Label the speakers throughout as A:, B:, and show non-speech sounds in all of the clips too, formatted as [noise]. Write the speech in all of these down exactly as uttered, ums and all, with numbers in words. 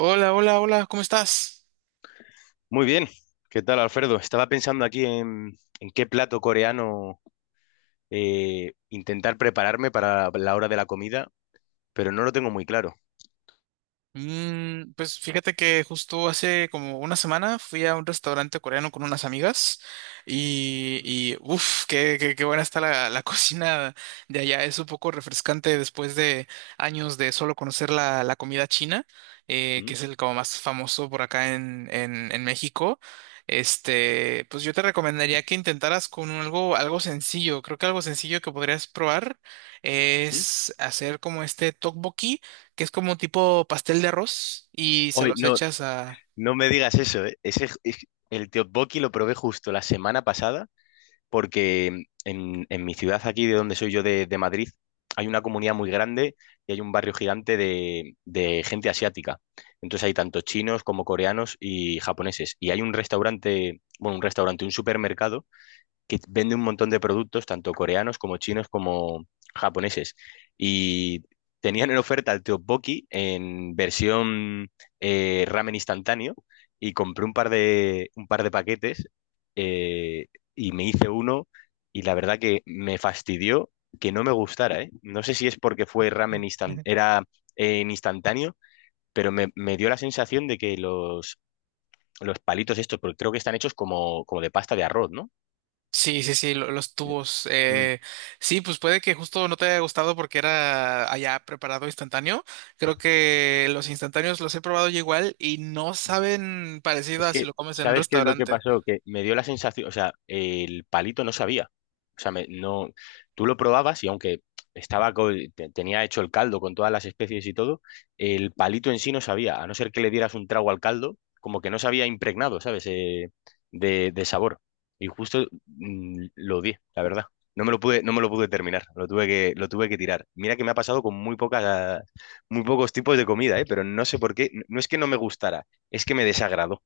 A: Hola, hola, hola, ¿cómo estás?
B: Muy bien, ¿qué tal, Alfredo? Estaba pensando aquí en, en qué plato coreano eh, intentar prepararme para la hora de la comida, pero no lo tengo muy claro.
A: Mm, pues fíjate que justo hace como una semana fui a un restaurante coreano con unas amigas y, y uff, qué, qué, qué buena está la, la [laughs] cocina de allá. Es un poco refrescante después de años de solo conocer la, la comida china, eh,
B: ¿Mm?
A: que es el como más famoso por acá en, en, en México. Este, pues yo te recomendaría que intentaras con algo, algo sencillo. Creo que algo sencillo que podrías probar
B: ¿Mm?
A: es hacer como este tteokbokki que es como tipo pastel de arroz y se
B: Oye,
A: los
B: no,
A: echas a...
B: no me digas eso, ¿eh? Ese, es- el tteokbokki lo probé justo la semana pasada, porque en, en mi ciudad aquí, de donde soy yo, de, de Madrid, hay una comunidad muy grande y hay un barrio gigante de, de gente asiática. Entonces hay tanto chinos como coreanos y japoneses. Y hay un restaurante, bueno, un restaurante, un supermercado que vende un montón de productos, tanto coreanos como chinos como japoneses. Y tenían en oferta el tteokbokki en versión eh, ramen instantáneo y compré un par de, un par de paquetes eh, y me hice uno y la verdad que me fastidió que no me gustara, ¿eh? No sé si es porque fue ramen instan-
A: Ujú.
B: era eh, en instantáneo, pero me, me dio la sensación de que los, los palitos estos, porque creo que están hechos como, como de pasta de arroz, ¿no?
A: Sí, sí, sí, lo- los tubos. eh, sí, pues puede que justo no te haya gustado porque era allá preparado instantáneo. Creo que los instantáneos los he probado yo igual y no saben parecido
B: Es
A: a si
B: que,
A: lo comes en un
B: ¿sabes qué es lo que
A: restaurante.
B: pasó? Que me dio la sensación, o sea, el palito no sabía. O sea, me- no, tú lo probabas y aunque estaba co- te- tenía hecho el caldo con todas las especies y todo, el palito en sí no sabía, a no ser que le dieras un trago al caldo, como que no se había impregnado, ¿sabes? Eh, de, de sabor. Y justo mm, lo di, la verdad. No me lo pude, no me lo pude terminar, lo tuve que, lo tuve que tirar. Mira que me ha pasado con muy pocas, muy pocos tipos de comida, ¿eh? Pero no sé por qué, no no es que no me gustara, es que me desagradó.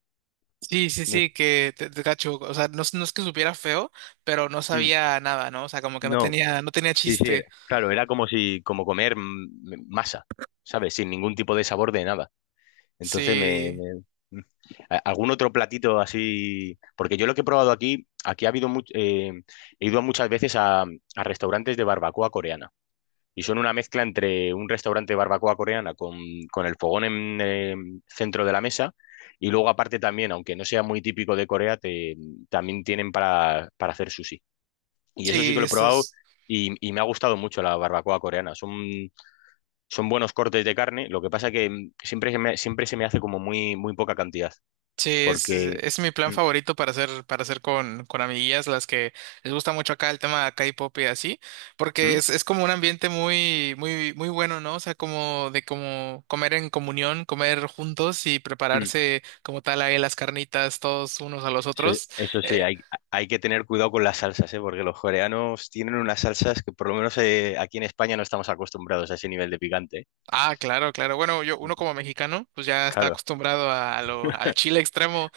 A: Sí, sí,
B: No,
A: sí,
B: es-
A: que te, te cacho. O sea, no, es- no es que supiera feo, pero no
B: mm,
A: sabía nada, ¿no? O sea, como que no
B: no,
A: tenía, no tenía
B: sí, sí, era-
A: chiste.
B: claro, era como si, como comer mm, masa, ¿sabes? Sin ningún tipo de sabor de nada. Entonces me,
A: Sí,
B: me- mm. A- ¿Algún otro platito así? Porque yo lo que he probado aquí, aquí ha habido much- eh, he ido muchas veces a, a restaurantes de barbacoa coreana. Y son una mezcla entre un restaurante de barbacoa coreana con, con el fogón en eh, centro de la mesa. Y luego aparte también, aunque no sea muy típico de Corea, te- también tienen para, para hacer sushi. Y eso sí que
A: sí,
B: lo he probado
A: estos.
B: y, y me ha gustado mucho la barbacoa coreana. Son, son buenos cortes de carne. Lo que pasa que mm, siempre se me, siempre se me hace como muy, muy poca cantidad.
A: Sí, es,
B: Porque.
A: es mi plan
B: Mm,
A: favorito para hacer, para hacer con, con amiguillas, las que les gusta mucho acá el tema K-pop y así, porque
B: mm,
A: es, es como un ambiente muy, muy, muy bueno, ¿no? O sea, como de como comer en comunión, comer juntos y
B: mm.
A: prepararse como tal ahí las carnitas todos unos a los
B: Eso,
A: otros.
B: eso sí,
A: Eh,
B: hay, hay que tener cuidado con las salsas, ¿eh? Porque los coreanos tienen unas salsas que por lo menos eh, aquí en España no estamos acostumbrados a ese nivel de picante, ¿eh?
A: ah, claro, claro. Bueno, yo, uno como mexicano, pues ya está
B: Claro.
A: acostumbrado a, lo, al chile extremo,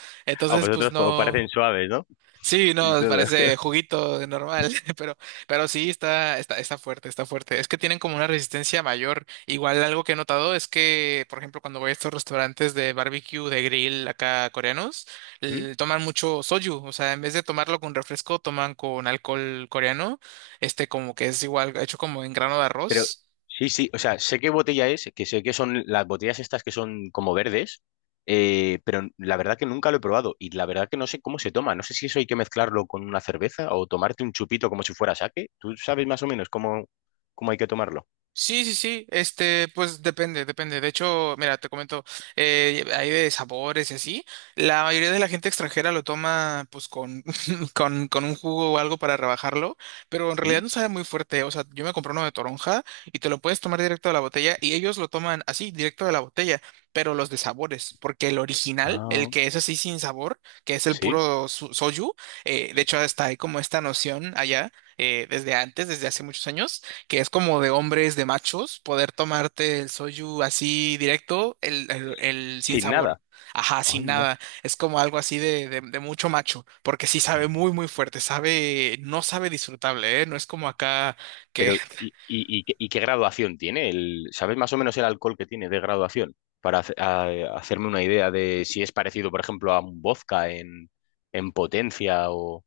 B: A
A: entonces pues
B: vosotros os
A: no.
B: parecen suaves, ¿no?
A: Sí,
B: Y
A: no,
B: todo.
A: parece
B: [laughs]
A: juguito de normal, [laughs] pero, pero sí está, está, está fuerte, está fuerte. Es que tienen como una resistencia mayor. Igual algo que he notado es que, por ejemplo, cuando voy a estos restaurantes de barbecue, de grill acá coreanos, l- toman mucho soju. O sea, en vez de tomarlo con refresco, toman con alcohol coreano, este como que es igual hecho como en grano de
B: Pero
A: arroz.
B: sí, sí, o sea, sé qué botella es, que sé que son las botellas estas que son como verdes, eh, pero la verdad que nunca lo he probado y la verdad que no sé cómo se toma. No sé si eso hay que mezclarlo con una cerveza o tomarte un chupito como si fuera sake. ¿Tú sabes más o menos cómo, cómo hay que tomarlo?
A: Sí, sí, sí, este, pues depende, depende. De hecho, mira, te comento, eh, hay de sabores y así. La mayoría de la gente extranjera lo toma, pues, con, [laughs] con, con un jugo o algo para rebajarlo, pero en realidad
B: ¿Mm?
A: no sabe muy fuerte. O sea, yo me compré uno de toronja y te lo puedes tomar directo de la botella y ellos lo toman así, directo de la botella, pero los de sabores, porque el original, el
B: Ah,
A: que es así sin sabor, que es el
B: sí,
A: puro su- soju, eh, de
B: sí.
A: hecho, hasta hay como esta noción allá, eh, desde antes, desde hace muchos años que es como de hombres, de machos, poder tomarte el soju así directo, el, el, el sin
B: Sin
A: sabor.
B: nada.
A: Ajá, sin nada. Es como algo así de, de, de mucho macho, porque sí sabe muy, muy fuerte, sabe, no sabe disfrutable, ¿eh? No es como acá que
B: Pero, ¿y,
A: [laughs]
B: y, y qué y qué graduación tiene? El, ¿sabes más o menos el alcohol que tiene de graduación? Para hace- a- hacerme una idea de si es parecido, por ejemplo, a un vodka en, en potencia o,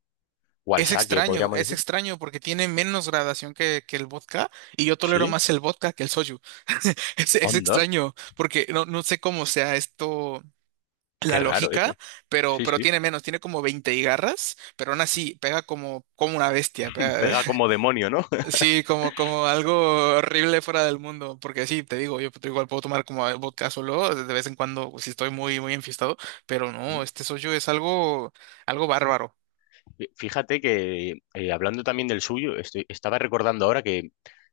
B: o al
A: es
B: sake,
A: extraño,
B: podríamos
A: es
B: decir.
A: extraño porque tiene menos gradación que, que el vodka y yo tolero
B: Sí,
A: más el vodka que el soju. [laughs] Es, es
B: onda,
A: extraño porque no, no sé cómo sea esto la
B: qué raro
A: lógica,
B: eso.
A: pero,
B: Sí,
A: pero
B: sí.
A: tiene menos, tiene como veinte y garras, pero aún así pega como, como una bestia, pega-
B: Pega como demonio, ¿no?
A: [laughs] sí, como, como algo horrible fuera del mundo, porque sí, te digo, yo igual puedo tomar como vodka solo de vez en cuando si estoy muy, muy enfiestado, pero no,
B: [laughs]
A: este soyo es algo, algo bárbaro.
B: Fíjate que eh, hablando también del suyo, estoy- estaba recordando ahora que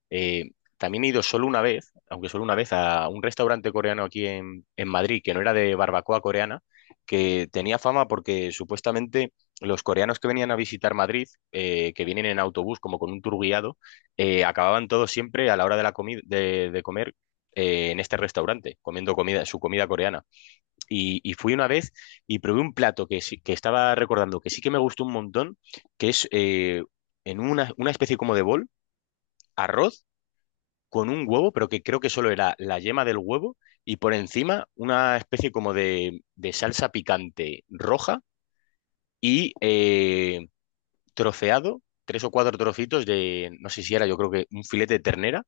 B: eh, también he ido solo una vez, aunque solo una vez, a un restaurante coreano aquí en, en Madrid, que no era de barbacoa coreana, que tenía fama porque supuestamente los coreanos que venían a visitar Madrid, eh, que vienen en autobús como con un tour guiado, eh, acababan todos siempre a la hora de la comida de, de comer eh, en este restaurante, comiendo comida, su comida coreana. Y, y fui una vez y probé un plato que, sí- que estaba recordando que sí que me gustó un montón, que es eh, en una, una especie como de bol, arroz con un huevo, pero que creo que solo era la yema del huevo y por encima una especie como de, de salsa picante roja y eh, troceado, tres o cuatro trocitos de, no sé si era, yo creo que un filete de ternera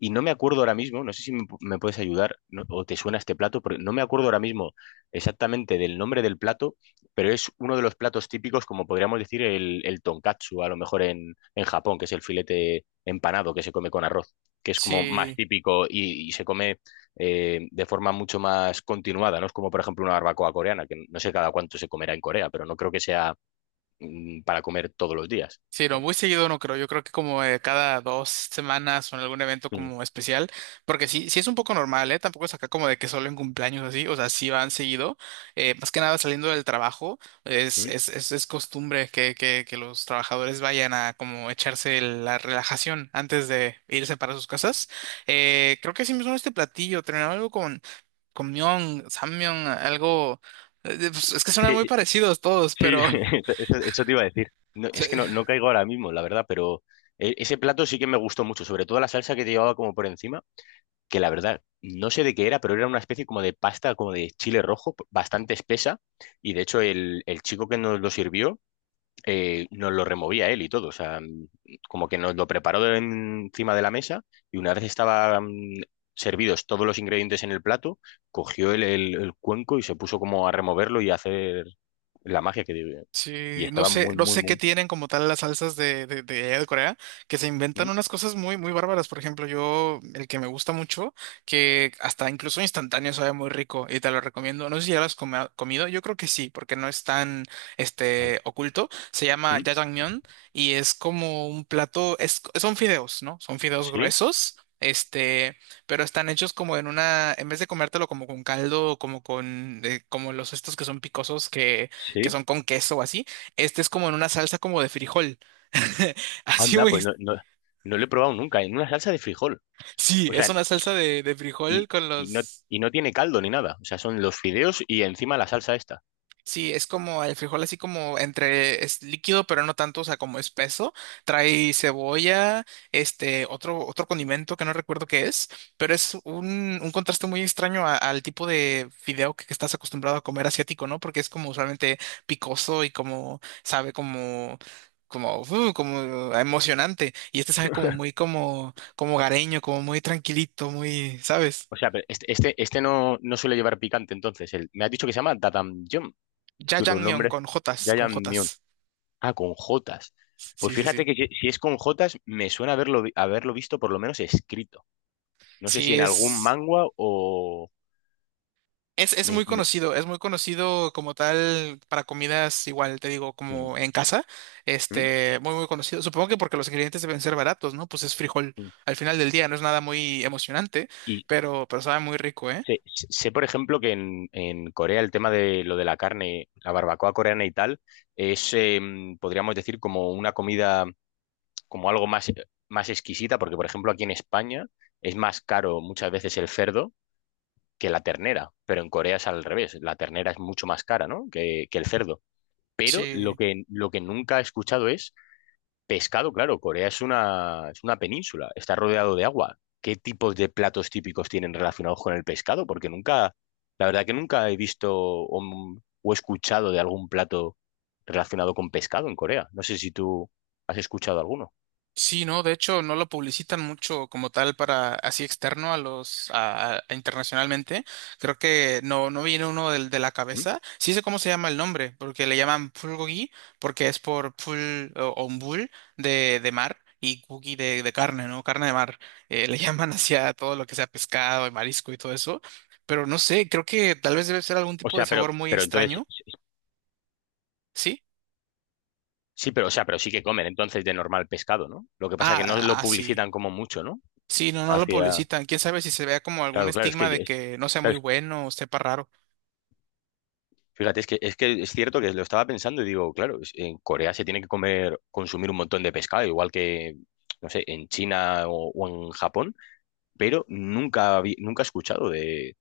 B: y no me acuerdo ahora mismo, no sé si me, me puedes ayudar no- o te suena este plato, porque no me acuerdo ahora mismo exactamente del nombre del plato, pero es uno de los platos típicos, como podríamos decir, el, el tonkatsu, a lo mejor en, en Japón, que es el filete empanado que se come con arroz, que es como más
A: Sí.
B: típico y, y se come eh, de forma mucho más continuada, ¿no? Es como, por ejemplo, una barbacoa coreana, que no sé cada cuánto se comerá en Corea, pero no creo que sea mm, para comer todos los días.
A: Sí, no, muy seguido no creo. Yo creo que como eh, cada dos semanas o en algún evento
B: Mm,
A: como especial, porque sí, sí es un poco normal, ¿eh? Tampoco es acá como de que solo en cumpleaños así, o sea, sí van seguido. Eh, más que nada saliendo del trabajo, es,
B: mm.
A: es, es, es costumbre que, que, que los trabajadores vayan a como echarse la relajación antes de irse para sus casas. Eh, creo que sí me suena este platillo, terminaba algo con, con Myeon, Sammyeon, algo... eh, pues, es que
B: Es
A: suenan muy
B: que
A: parecidos todos,
B: sí,
A: pero... [laughs]
B: [laughs] eso, eso- eso te iba a decir. No, es que no, no caigo ahora mismo, la verdad, pero e- ese plato sí que me gustó mucho, sobre todo la salsa que te llevaba como por encima, que la verdad, no sé de qué era, pero era una especie como de pasta, como de chile rojo, bastante espesa, y de hecho el, el chico que nos lo sirvió eh, nos lo removía él y todo, o sea, mm, como que nos lo preparó de- encima de la mesa y una vez estaban servidos todos los ingredientes en el plato, cogió el, el- el cuenco y se puso como a removerlo y a hacer la magia que debe. Y
A: Sí, no
B: estaba
A: sé,
B: muy,
A: no
B: muy,
A: sé qué
B: muy...
A: tienen como tal las salsas de, de, de allá de Corea, que se inventan
B: ¿Mm?
A: unas cosas muy, muy bárbaras. Por ejemplo, yo, el que me gusta mucho, que hasta incluso instantáneo sabe muy rico y te lo recomiendo. No sé si ya lo has come- comido, yo creo que sí, porque no es tan,
B: A ver,
A: este, oculto. Se llama
B: ¿Mm?
A: jajangmyeon y es como un plato, es, son fideos, ¿no? Son fideos
B: ¿Sí?
A: gruesos. Este, pero están hechos como en una, en vez de comértelo como con caldo, como con, eh, como los estos que son picosos que
B: ¿Sí?
A: son con queso o así. Este es como en una salsa como de frijol. [laughs] Así
B: Anda,
A: muy...
B: pues
A: ex-
B: no, no, no lo he probado nunca, en una salsa de frijol,
A: Sí,
B: o
A: es
B: sea,
A: una salsa de, de frijol
B: y,
A: con
B: y no,
A: los...
B: y no tiene caldo ni nada, o sea, son los fideos y encima la salsa esta.
A: Sí, es como el frijol así como entre es líquido, pero no tanto, o sea, como espeso. Trae cebolla, este, otro, otro condimento que no recuerdo qué es, pero es un, un contraste muy extraño a- al tipo de fideo que, que estás acostumbrado a comer asiático, ¿no? Porque es como usualmente picoso y como sabe como como uh, como emocionante y este sabe como muy como como gareño, como muy tranquilito, muy, ¿sabes?
B: O sea, pero este, este, este no, no suele llevar picante, entonces. El, me has dicho que se llama Dadanjon. Es que los
A: Jajangmyeon
B: nombres.
A: con jotas, con jotas.
B: Jajangmyeon. Ah, con Jotas. Pues
A: Sí, sí,
B: fíjate
A: sí.
B: que si, si es con Jotas, me suena haberlo, vi- haberlo visto por lo menos escrito. No sé si
A: Sí,
B: en algún
A: es.
B: manga o.
A: Es, es
B: me-
A: muy
B: me-
A: conocido, es muy conocido como tal para comidas igual, te digo,
B: mm,
A: como en casa,
B: mm,
A: este, muy muy conocido. Supongo que porque los ingredientes deben ser baratos, ¿no? Pues es frijol
B: mm.
A: al final del día, no es nada muy emocionante,
B: Y
A: pero, pero sabe muy rico, ¿eh?
B: sé, sé, por ejemplo, que en, en Corea el tema de lo de la carne, la barbacoa coreana y tal, es, eh, podríamos decir, como una comida. Como algo más, más exquisita, porque por ejemplo aquí en España es más caro muchas veces el cerdo que la ternera, pero en Corea es al revés, la ternera es mucho más cara, ¿no? que, que el cerdo. Pero lo
A: Sí.
B: que, lo que nunca he escuchado es pescado, claro, Corea es una, es una península, está rodeado de agua. ¿Qué tipos de platos típicos tienen relacionados con el pescado? Porque nunca, la verdad que nunca he visto o, o escuchado de algún plato relacionado con pescado en Corea. No sé si tú has escuchado alguno.
A: Sí, no, de hecho no lo publicitan mucho como tal para así externo a los a, a- a internacionalmente. Creo que no no viene uno del, de la cabeza. Sí sé cómo se llama el nombre, porque le llaman pulgogi porque es por pul o, o un bull de, de mar y gogi de, de carne, ¿no? Carne de mar. Eh, le [laughs] llaman hacia todo lo que sea pescado y marisco y todo eso. Pero no sé, creo que tal vez debe ser algún
B: O
A: tipo de
B: sea,
A: sabor
B: pero,
A: muy
B: pero entonces,
A: extraño. ¿Sí?
B: sí, pero, o sea, pero sí que comen entonces de normal pescado, ¿no? Lo que pasa que no
A: Ah,
B: lo
A: ah, sí.
B: publicitan como mucho, ¿no?
A: Sí, no, no lo
B: Hacia,
A: publicitan. Quién sabe si se vea como algún
B: claro, claro, es
A: estigma
B: que, yo-
A: de
B: es-
A: que no sea muy
B: claro, es-
A: bueno o sepa raro.
B: fíjate, es que, es que es cierto que lo estaba pensando y digo, claro, es- en Corea se tiene que comer, consumir un montón de pescado, igual que, no sé, en China o, o en Japón, pero nunca, habí- nunca he escuchado de,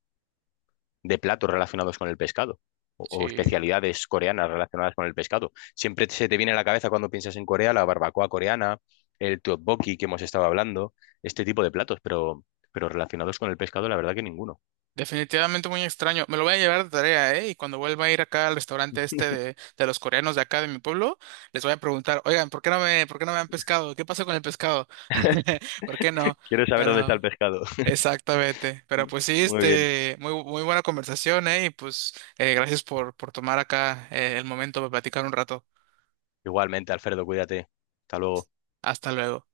B: de platos relacionados con el pescado o, o
A: Sí,
B: especialidades coreanas relacionadas con el pescado. Siempre se te viene a la cabeza cuando piensas en Corea la barbacoa coreana, el tteokbokki que hemos estado hablando, este tipo de platos, pero, pero relacionados con el pescado, la verdad que ninguno.
A: definitivamente muy extraño. Me lo voy a llevar de tarea, ¿eh? Y cuando vuelva a ir acá al restaurante este de, de los coreanos de acá de mi pueblo, les voy a preguntar, oigan, ¿por qué no me, por qué no me han pescado? ¿Qué pasó con el pescado? [laughs] ¿Por qué no?
B: Quiero saber dónde está el
A: Pero,
B: pescado.
A: exactamente. Pero
B: [laughs]
A: pues sí,
B: Muy bien.
A: este, muy, muy buena conversación, ¿eh? Y pues, eh, gracias por, por tomar acá, eh, el momento para platicar un rato.
B: Igualmente, Alfredo, cuídate. Hasta luego.
A: Hasta luego.